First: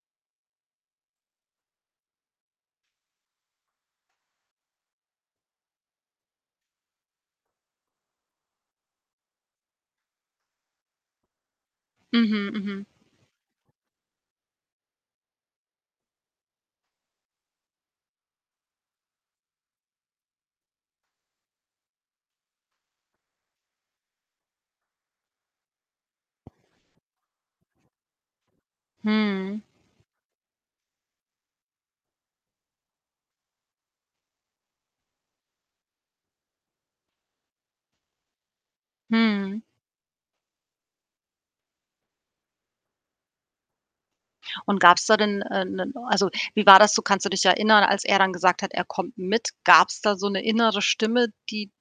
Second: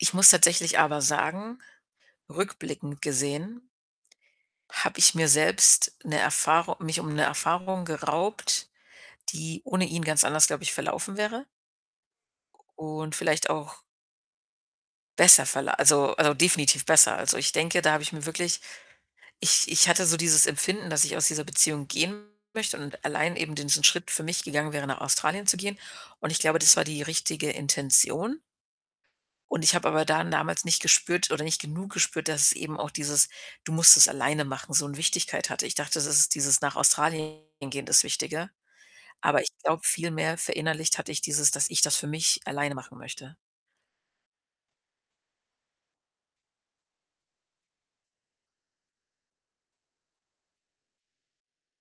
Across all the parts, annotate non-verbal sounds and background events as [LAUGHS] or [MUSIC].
Ich muss tatsächlich aber sagen, rückblickend gesehen habe ich mir selbst 'ne Erfahru mich um 'ne Erfahrung geraubt, die ohne ihn ganz anders, glaube ich, verlaufen wäre Mhm, mhm. und vielleicht auch besser verla also, äh, definitiv besser. Also, ich denke, da habe ich mir wirklich ich ich hatte so dieses Empfinden, dass ich aus dieser Beziehung gehen möchte und allein eben diesen Schritt für mich gegangen wäre, nach Australien zu gehen und ich glaube, das war die richtige Intention. Und Mhm. ich habe aber dann damals nicht gespürt oder nicht genug gespürt, dass es eben auch dieses: „Du musst es alleine machen” so 'ne Wichtigkeit hatte. Ich dachte, das ist dieses „nach Australien gehen” das Wichtige, aber ich Mhm. glaube, viel mehr verinnerlicht hatte ich dieses dass ich das für mich alleine machen möchte. Und gab's da denn, äh, 'nen also, wie war das so, kannst du dich erinnern, als er dann gesagt hat, er kommt mit? Gab's da so 'ne innere Stimme, die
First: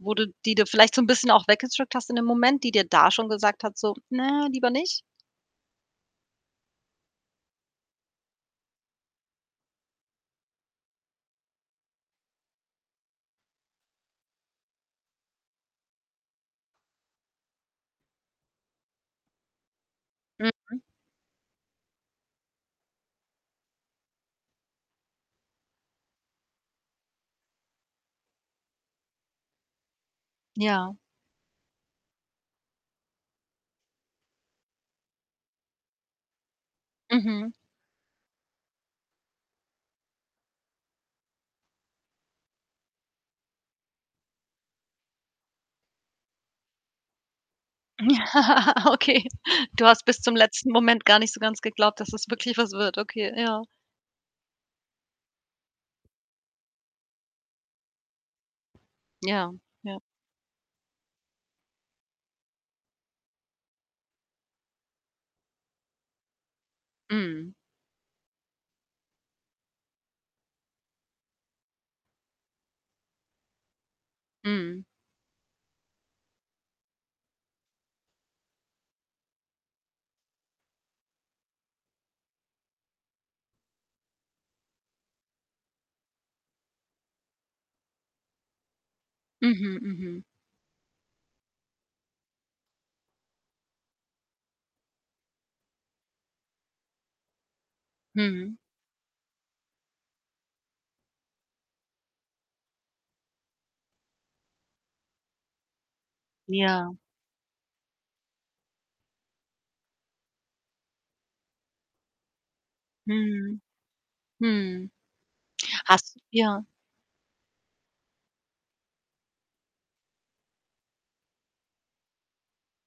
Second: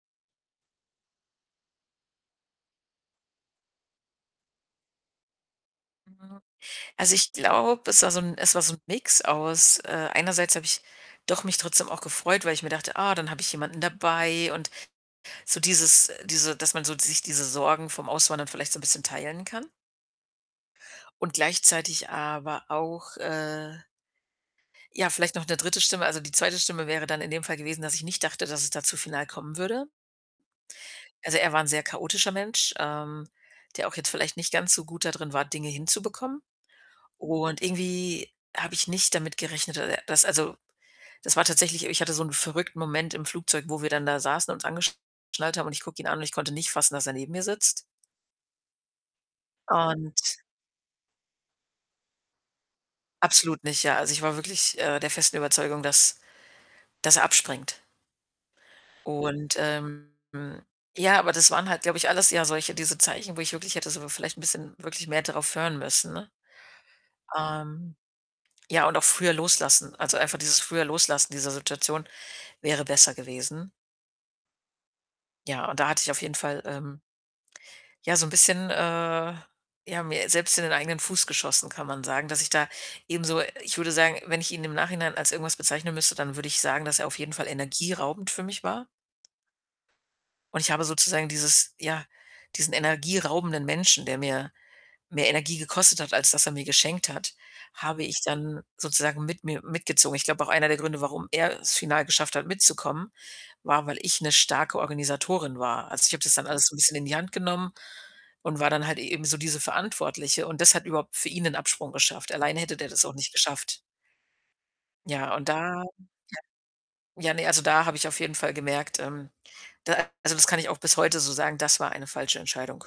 wo du die du vielleicht so 'n bisschen auch weggedrückt hast in dem Moment, die dir da schon gesagt hat so: „Ne, lieber nicht?“ Mhm. Also, ich glaube, es war so 'n es war so 'n Mix aus, äh einerseits habe ich doch mich trotzdem auch gefreut, weil ich mir dachte, ah, dann habe ich jemanden dabei und so dieses diese dass man so sich diese Sorgen vom Auswandern vielleicht so 'n bisschen teilen kann. Mhm. Und gleichzeitig aber auch, äh ja, vielleicht noch 'ne 3. Stimme. Also, die 2. Stimme wäre dann in dem Fall gewesen, dass ich nicht dachte, dass es da zu final kommen würde. Ja. Also, er war 'n sehr chaotischer Mensch, ähm, der auch jetzt vielleicht nicht ganz so gut da drin war, Dinge hinzubekommen Mhm. und irgendwie habe ich nicht damit gerechnet, dass er dass also, das war tatsächlich ich hatte so 'n verrückten Moment im Flugzeug, wo wir dann da saßen, uns angeschnallt haben und ich gucke ihn an und ich konnte nicht fassen, dass er neben mir sitzt. [LAUGHS] Okay. Du hast bis zum Und letzten Moment gar nicht so ganz geglaubt, dass es wirklich was wird. Okay, Absolut ja. nicht, ja. Also, ich war, äh, wirklich der festen Überzeugung, dass dass er abspringt. Ja, Und, ja. ähm ja, aber das waren halt, glaube ich, alles ja solche diese Zeichen, wo ich wirklich hätte sogar vielleicht bisschen wirklich mehr darauf hören müssen, ne? Mhm. Ähm, ja, und auch früher loslassen, also, einfach dieses Früher-Loslassen dieser Situation wäre besser gewesen. Mhm. Ja, und da hatte ich auf jeden Fall, ähm, ja, so 'n bisschen, äh, ja, mir selbst in den eigenen Fuß geschossen, kann man sagen, dass ich da eben so ich würde sagen, wenn ich ihn im Nachhinein als irgendwas bezeichnen müsste, dann würde ich sagen, dass er auf jeden Fall energieraubend für mich war. Mhm, mhm. Und ich habe sozusagen dieses ja, diesen energieraubenden Menschen- der mir mehr Energie gekostet hat, als dass er mir geschenkt hat- habe ich Mhm. dann sozusagen mit mir mitgezogen. Ich glaube auch einer der Gründe, warum er es final geschafft hat mitzukommen, war, weil ich 'ne starke Organisatorin war. Also, ich habe das dann alles so 'n Ja. bisschen in die Hand genommen und war dann halt eben so diese Verantwortliche und das hat überhaupt für ihn den Absprung geschafft. Alleine hätte der das auch nicht Mhm. geschafft. Mhm. Ja, und da ja Hast ja. ja, ne, also, da habe ich auf jeden Fall gemerkt, ähm, da also, das kann ich auch bis heute so sagen, das war eine falsche Entscheidung.